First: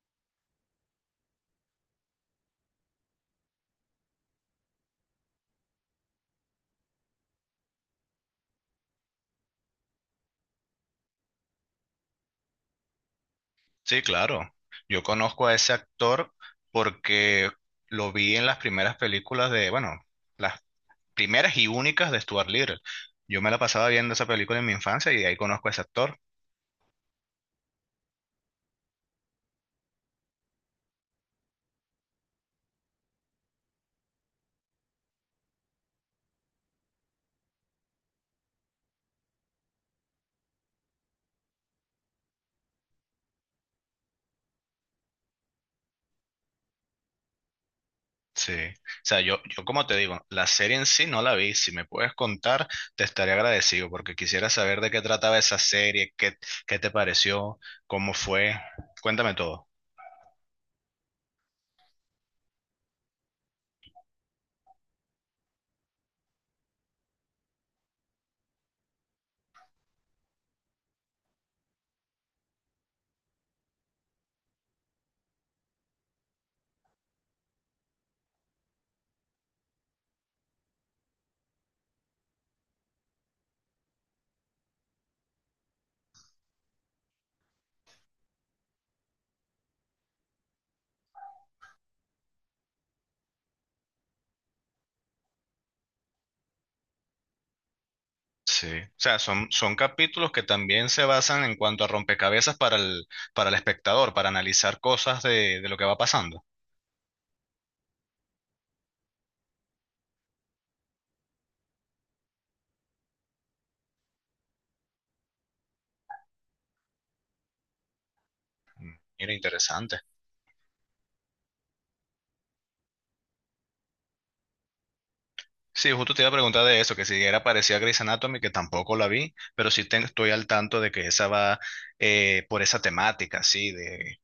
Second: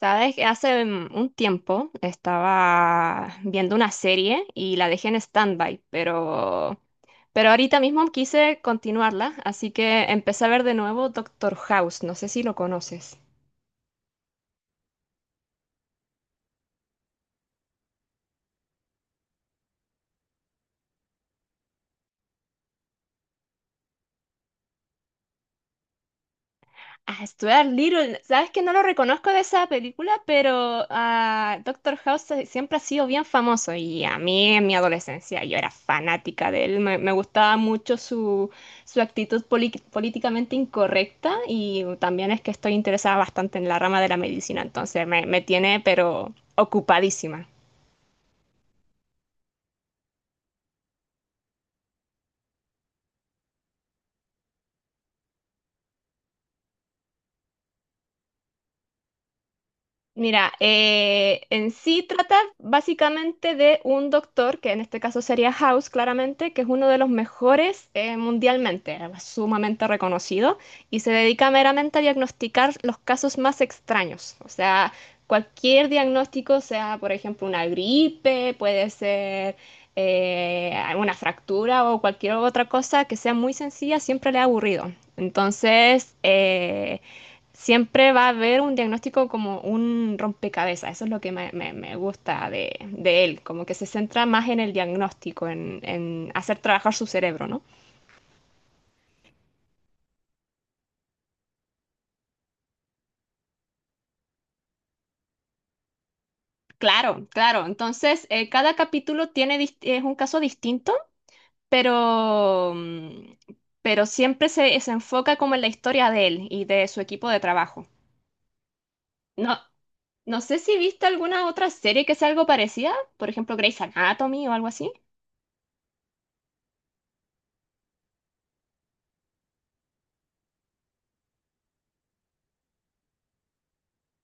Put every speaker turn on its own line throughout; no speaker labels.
Sabes que hace un tiempo estaba viendo una serie y la dejé en stand-by, pero ahorita mismo quise continuarla, así que empecé a ver de nuevo Doctor House. No sé si lo conoces.
Sí, claro. Yo conozco a ese actor porque lo vi en las primeras películas de, bueno, las primeras y únicas de Stuart Little. Yo me la pasaba viendo esa película en mi infancia y de ahí conozco a ese actor.
A Stuart Little, sabes que no lo reconozco de esa película, pero Doctor House siempre ha sido bien famoso y a mí en mi adolescencia yo era fanática de él, me gustaba mucho su actitud políticamente incorrecta y también es que estoy interesada bastante en la rama de la medicina, entonces me tiene pero ocupadísima.
Sí. O sea, yo como te digo, la serie en sí no la vi. Si me puedes contar, te estaré agradecido porque quisiera saber de qué trataba esa serie, qué, qué te pareció, cómo fue. Cuéntame todo.
Mira, en sí trata básicamente de un doctor, que en este caso sería House, claramente, que es uno de los mejores mundialmente, sumamente reconocido, y se dedica meramente a diagnosticar los casos más extraños. O sea, cualquier diagnóstico, sea por ejemplo una gripe, puede ser una fractura o cualquier otra cosa que sea muy sencilla, siempre le ha aburrido. Entonces, siempre va a haber un diagnóstico como un rompecabezas, eso es lo que me gusta de él, como que se centra más en el diagnóstico, en hacer trabajar su cerebro, ¿no?
Sí, o sea, son capítulos que también se basan en cuanto a rompecabezas para el espectador, para analizar cosas de lo que va pasando.
Claro, claro, entonces cada capítulo tiene, es un caso distinto, pero, mm, pero siempre se enfoca como en la historia de él y de su equipo de trabajo.
Mira,
No,
interesante.
no sé si viste alguna otra serie que sea algo parecida, por ejemplo Grey's Anatomy o algo así.
Sí, justo te iba a preguntar de eso, que si era parecida a Grey's Anatomy, que tampoco la vi, pero sí estoy al tanto de que esa va por esa temática, sí, de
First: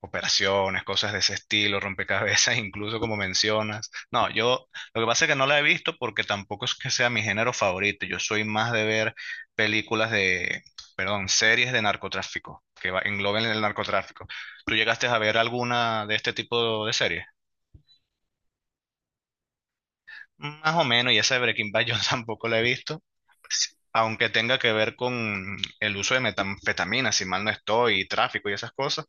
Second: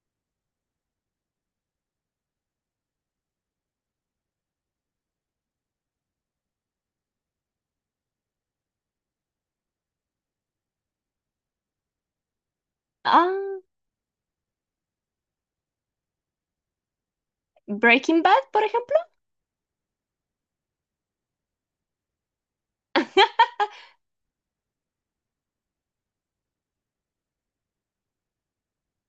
operaciones, cosas de ese estilo, rompecabezas, incluso como mencionas. No, yo lo que pasa es que no la he visto porque tampoco es que sea mi género favorito. Yo soy más de ver películas de, perdón, series de narcotráfico, que engloben
Ah,
el narcotráfico. ¿Tú llegaste a ver alguna de este tipo de series?
Breaking Bad, por ejemplo.
Más o menos, y esa de Breaking Bad yo tampoco la he visto. Aunque tenga que ver con el uso de metanfetaminas, si mal no estoy, y tráfico y esas cosas.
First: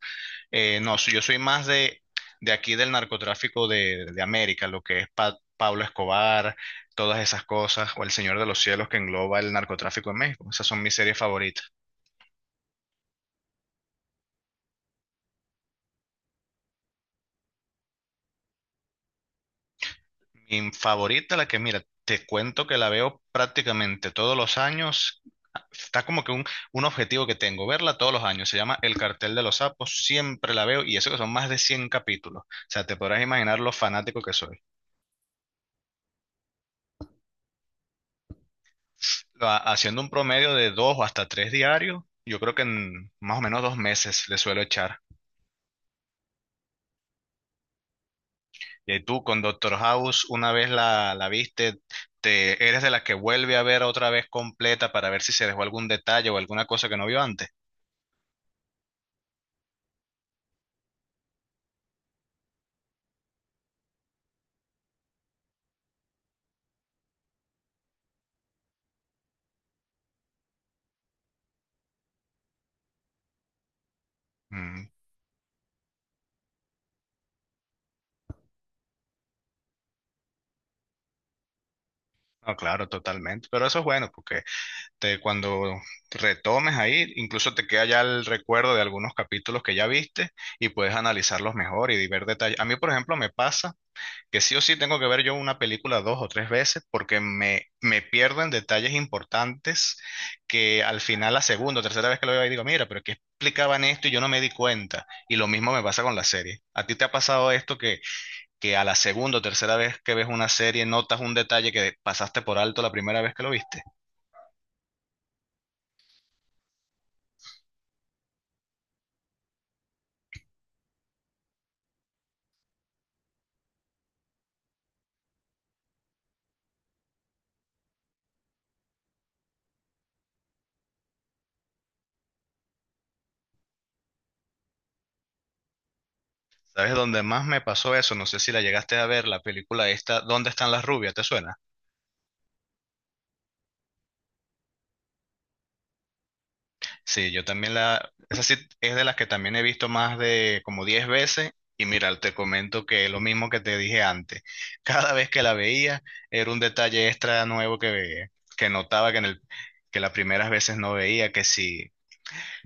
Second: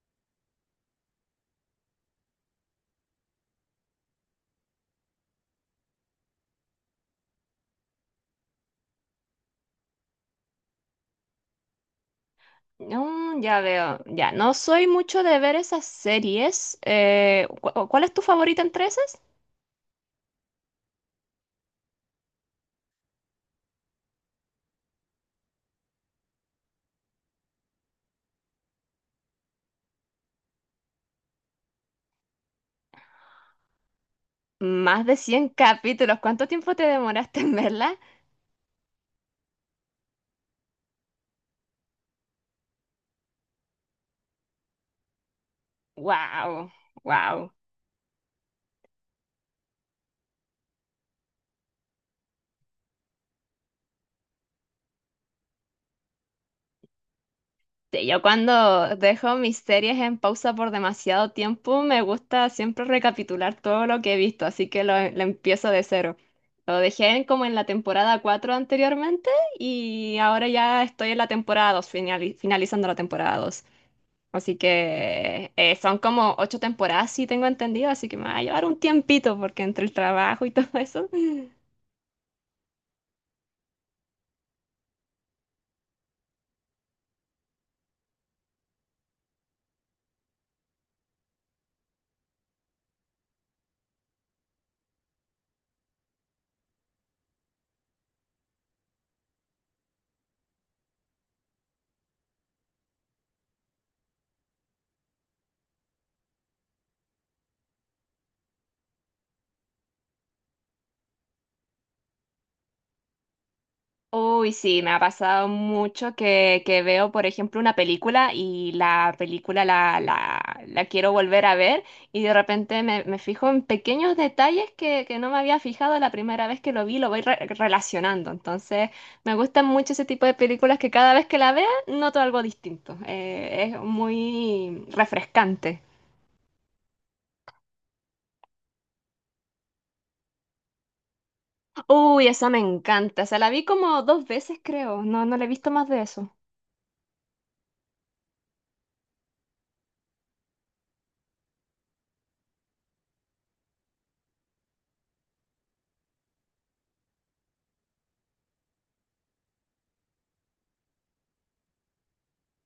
No, yo soy más de aquí del narcotráfico de América, lo que es Pablo Escobar, todas esas cosas, o El Señor de los Cielos que engloba el narcotráfico en México. Esas son mis series favoritas.
Ya veo, ya, no soy mucho de ver esas series. ¿ ¿cuál es tu favorita entre esas?
Mi favorita, la que mira, te cuento que la veo prácticamente todos los años. Está como que un objetivo que tengo, verla todos los años. Se llama El Cartel de los Sapos, siempre la veo y eso que son más de 100 capítulos. O sea, te podrás imaginar lo fanático que soy.
Más de 100 capítulos, ¿cuánto tiempo te demoraste en verla?
Haciendo un promedio de dos o hasta tres diarios, yo creo que en más o menos dos meses le suelo echar.
Wow, wow.
Y tú con Doctor House, una vez la viste, te, eres de las que vuelve a ver otra vez completa para ver si se dejó algún detalle o alguna cosa que no vio antes.
Yo cuando dejo mis series en pausa por demasiado tiempo, me gusta siempre recapitular todo lo que he visto, así que lo empiezo de cero. Lo como en la temporada 4 anteriormente y ahora ya estoy en la temporada 2 finalizando la temporada dos. Así
Mm,
que son como ocho temporadas, sí tengo entendido, así que me va a llevar un tiempito porque entre el trabajo y todo eso.
No, claro, totalmente. Pero eso es bueno, porque te, cuando retomes ahí, incluso te queda ya el recuerdo de algunos capítulos que ya viste y puedes analizarlos mejor y ver detalles. A mí, por ejemplo, me pasa que sí o sí tengo que ver yo una película dos o tres veces porque me pierdo en detalles importantes que al final la segunda o tercera vez que lo veo ahí digo, mira, pero ¿qué explicaban esto y yo no me di cuenta? Y lo mismo me pasa con la serie. ¿A ti te ha pasado esto que a la segunda o tercera vez que ves una serie notas un detalle que pasaste por alto la primera vez que lo viste?
Uy, sí, me ha pasado mucho que veo, por ejemplo, una película y la película la quiero volver a ver y de repente me fijo en pequeños detalles que no me había fijado la primera vez que lo vi, lo voy relacionando. Entonces, me gustan mucho ese tipo de películas que cada vez que la vea noto algo distinto. Es muy refrescante.
¿Sabes dónde más me pasó eso? No sé si la llegaste a ver, la película esta, ¿Dónde están las rubias? ¿Te suena?
Uy, esa me encanta. O sea, la vi como dos veces, creo. No, no la he visto más de eso.
Sí, yo también la, esa sí es de las que también he visto más de como 10 veces. Y mira, te comento que lo mismo que te dije antes, cada vez que la veía era un detalle extra nuevo que veía, que notaba que en el, que las primeras veces no veía, que sí,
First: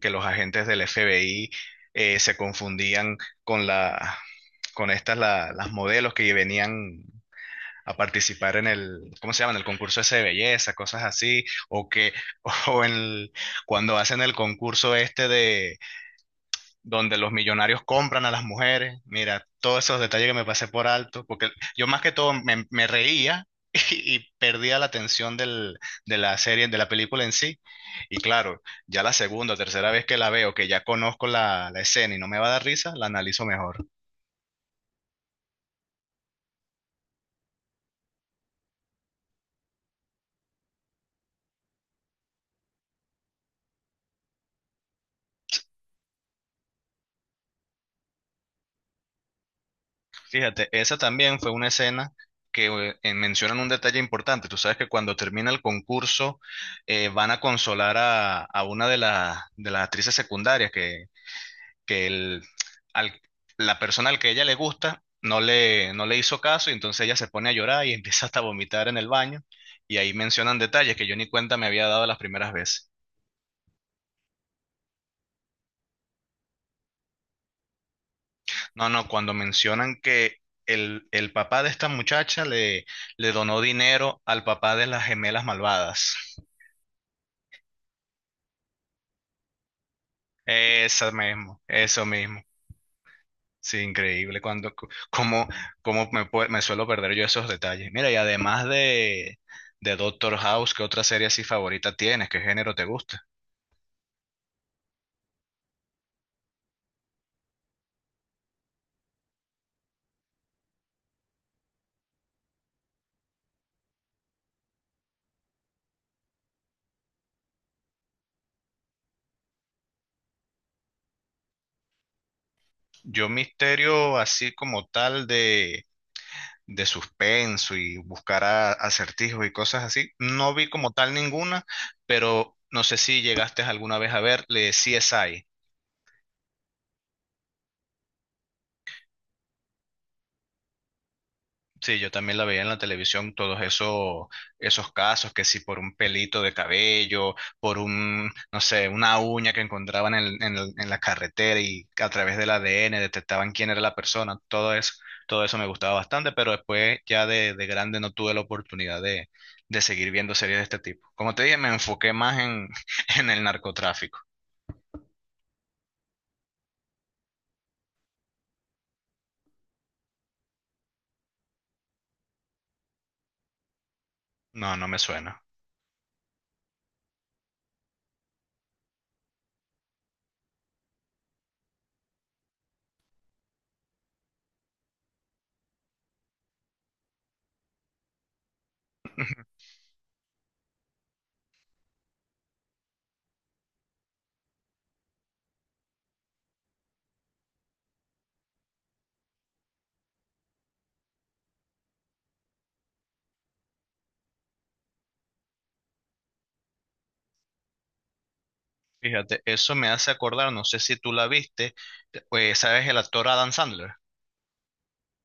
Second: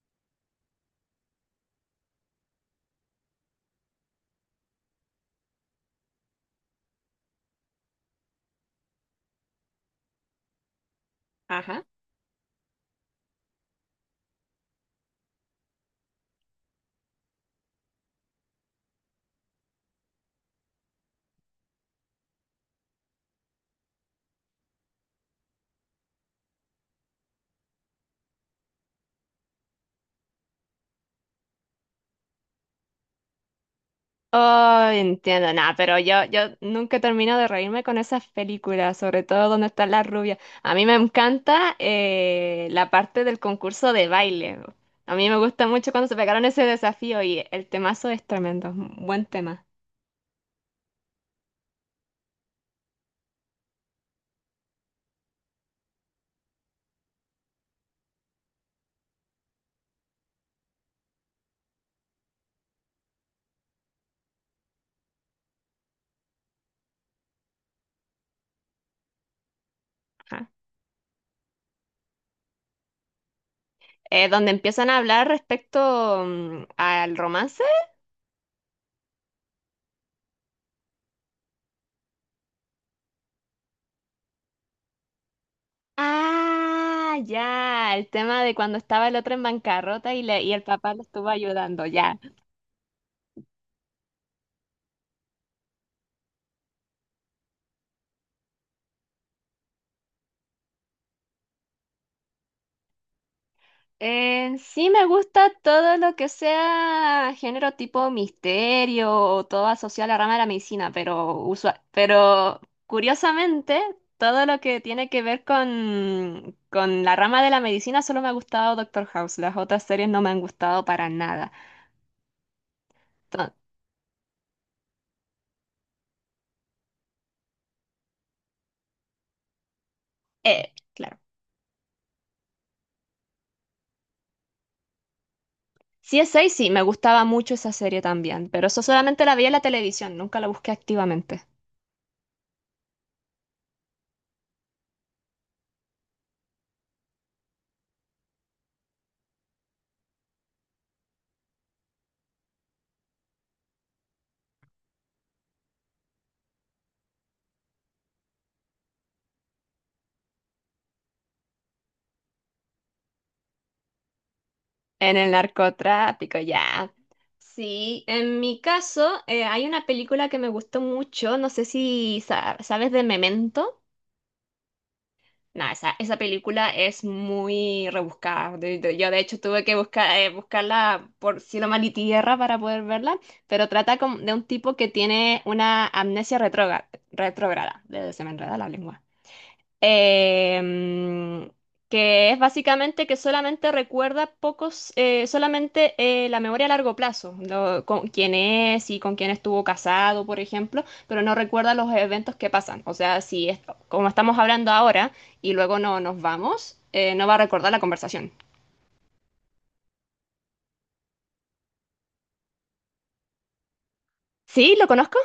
que los agentes del FBI se confundían con la, con estas las modelos que venían a participar en el, ¿cómo se llama? En el concurso ese de belleza, cosas así,
Ajá.
o que, o en el- cuando hacen el concurso este de donde los millonarios compran a las mujeres, mira, todos esos detalles que me pasé por alto, porque yo más que todo me, me reía y perdía la atención del, de la serie, de la película en sí, y claro, ya la segunda o tercera vez que la veo, que ya conozco la, la escena y no me va a dar risa, la analizo mejor.
Oh, entiendo, nada, pero yo nunca termino de reírme con esas películas, sobre todo donde están las rubias. A mí me encanta la parte del concurso de baile. A mí me gusta mucho cuando se pegaron ese desafío y el temazo es tremendo, buen tema.
Fíjate, esa también fue una escena que mencionan un detalle importante. Tú sabes que cuando termina el concurso van a consolar a una de, de las actrices secundarias que al- la persona al que ella le gusta no le, no le hizo caso y entonces ella se pone a llorar y empieza hasta a vomitar en el baño. Y ahí
Ajá.
mencionan detalles que yo ni cuenta me había dado las primeras veces.
Donde empiezan a hablar respecto al romance.
No, no, cuando mencionan que el papá de esta muchacha le donó dinero al papá de las gemelas malvadas.
Ah, ya, el tema de cuando estaba el otro en bancarrota y, y el papá lo
Eso
estuvo
mismo,
ayudando,
eso
ya.
mismo. Sí, increíble. Cómo me, me suelo perder yo esos detalles. Mira, y además de Doctor House, ¿qué otra serie así favorita tienes? ¿Qué género te gusta?
Sí, me gusta todo lo que sea género tipo misterio o todo asociado a la rama de la medicina, pero usual, pero curiosamente, todo lo que tiene que ver con la rama de la medicina solo me ha gustado Doctor House, las otras series no me han gustado para nada.
Yo
Entonces,
misterio así como tal de suspenso y buscar acertijos y cosas así. No vi como tal
claro.
ninguna, pero no sé si llegaste alguna vez a ver le CSI.
Si es 6, sí, me gustaba mucho esa serie también, pero eso solamente la vi en la televisión, nunca la busqué activamente.
Sí, yo también la veía en la televisión, todos esos, esos casos, que si por un pelito de cabello, por un, no sé, una uña que encontraban en, en la carretera y a través del ADN detectaban quién era la persona, todo eso me gustaba bastante, pero después ya de grande no tuve la oportunidad de seguir viendo series de este tipo. Como te dije, me enfoqué más en, en el narcotráfico.
En el narcotráfico, ya. Sí, en mi caso, hay una película que me gustó mucho, no sé si sabes de Memento.
No, no me suena.
No, esa película es muy rebuscada. Yo de hecho tuve que buscar, buscarla por cielo, mar y tierra para poder verla, pero trata de un tipo que tiene una amnesia retrógrada. Se me enreda la lengua. em, que es básicamente que solamente recuerda pocos, solamente la memoria a largo plazo, con quién es y con quién estuvo casado, por ejemplo, pero no recuerda los eventos que pasan. O sea, si es- como estamos hablando ahora y luego no nos vamos, no va a recordar la conversación.
Fíjate, eso me hace acordar, no sé si tú la viste, ¿sabes el actor Adam Sandler?
¿Sí? ¿Lo conozco?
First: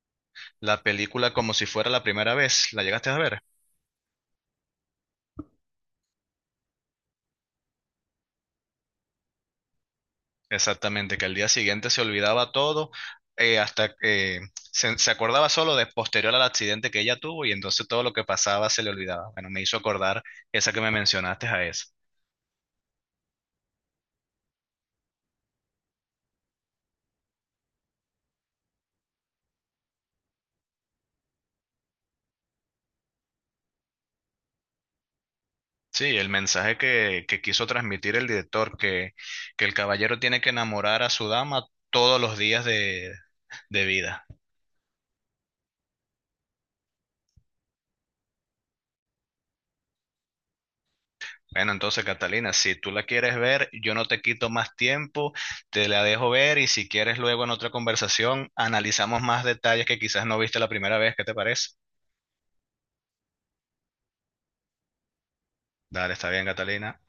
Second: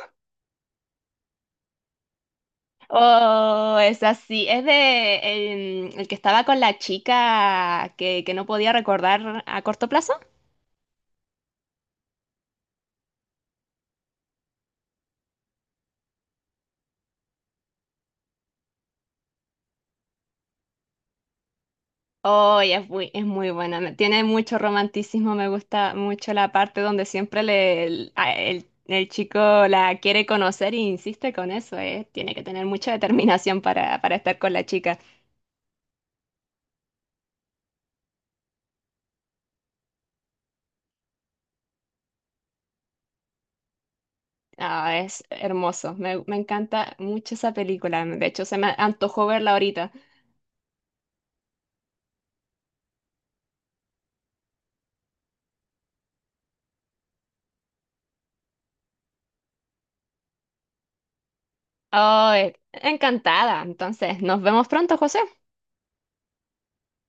La película como si fuera la primera vez, ¿la llegaste a ver?
Oh, es así. Es de que estaba con la chica que no podía recordar a corto plazo.
Exactamente, que al día siguiente se olvidaba todo, hasta que se acordaba solo de posterior al accidente que ella tuvo y entonces todo lo que pasaba se le olvidaba. Bueno, me hizo acordar esa que me mencionaste a esa.
Oh, y es muy buena. Tiene mucho romanticismo. Me gusta mucho la parte donde siempre le, el, a- el- el chico la quiere conocer e insiste con eso. Tiene que tener mucha determinación para estar con la chica.
Sí, el mensaje que quiso transmitir el director, que el caballero tiene que enamorar a su dama todos los días de vida.
Ah, es hermoso. Me encanta mucho esa película. De hecho, se me antojó verla ahorita.
Bueno, entonces Catalina, si tú la quieres ver, yo no te quito más tiempo, te la dejo ver y si quieres luego en otra conversación analizamos más detalles que quizás no viste la primera vez, ¿qué te parece?
Oh, encantada. Entonces, nos vemos pronto, José.
Dale, está bien, Catalina.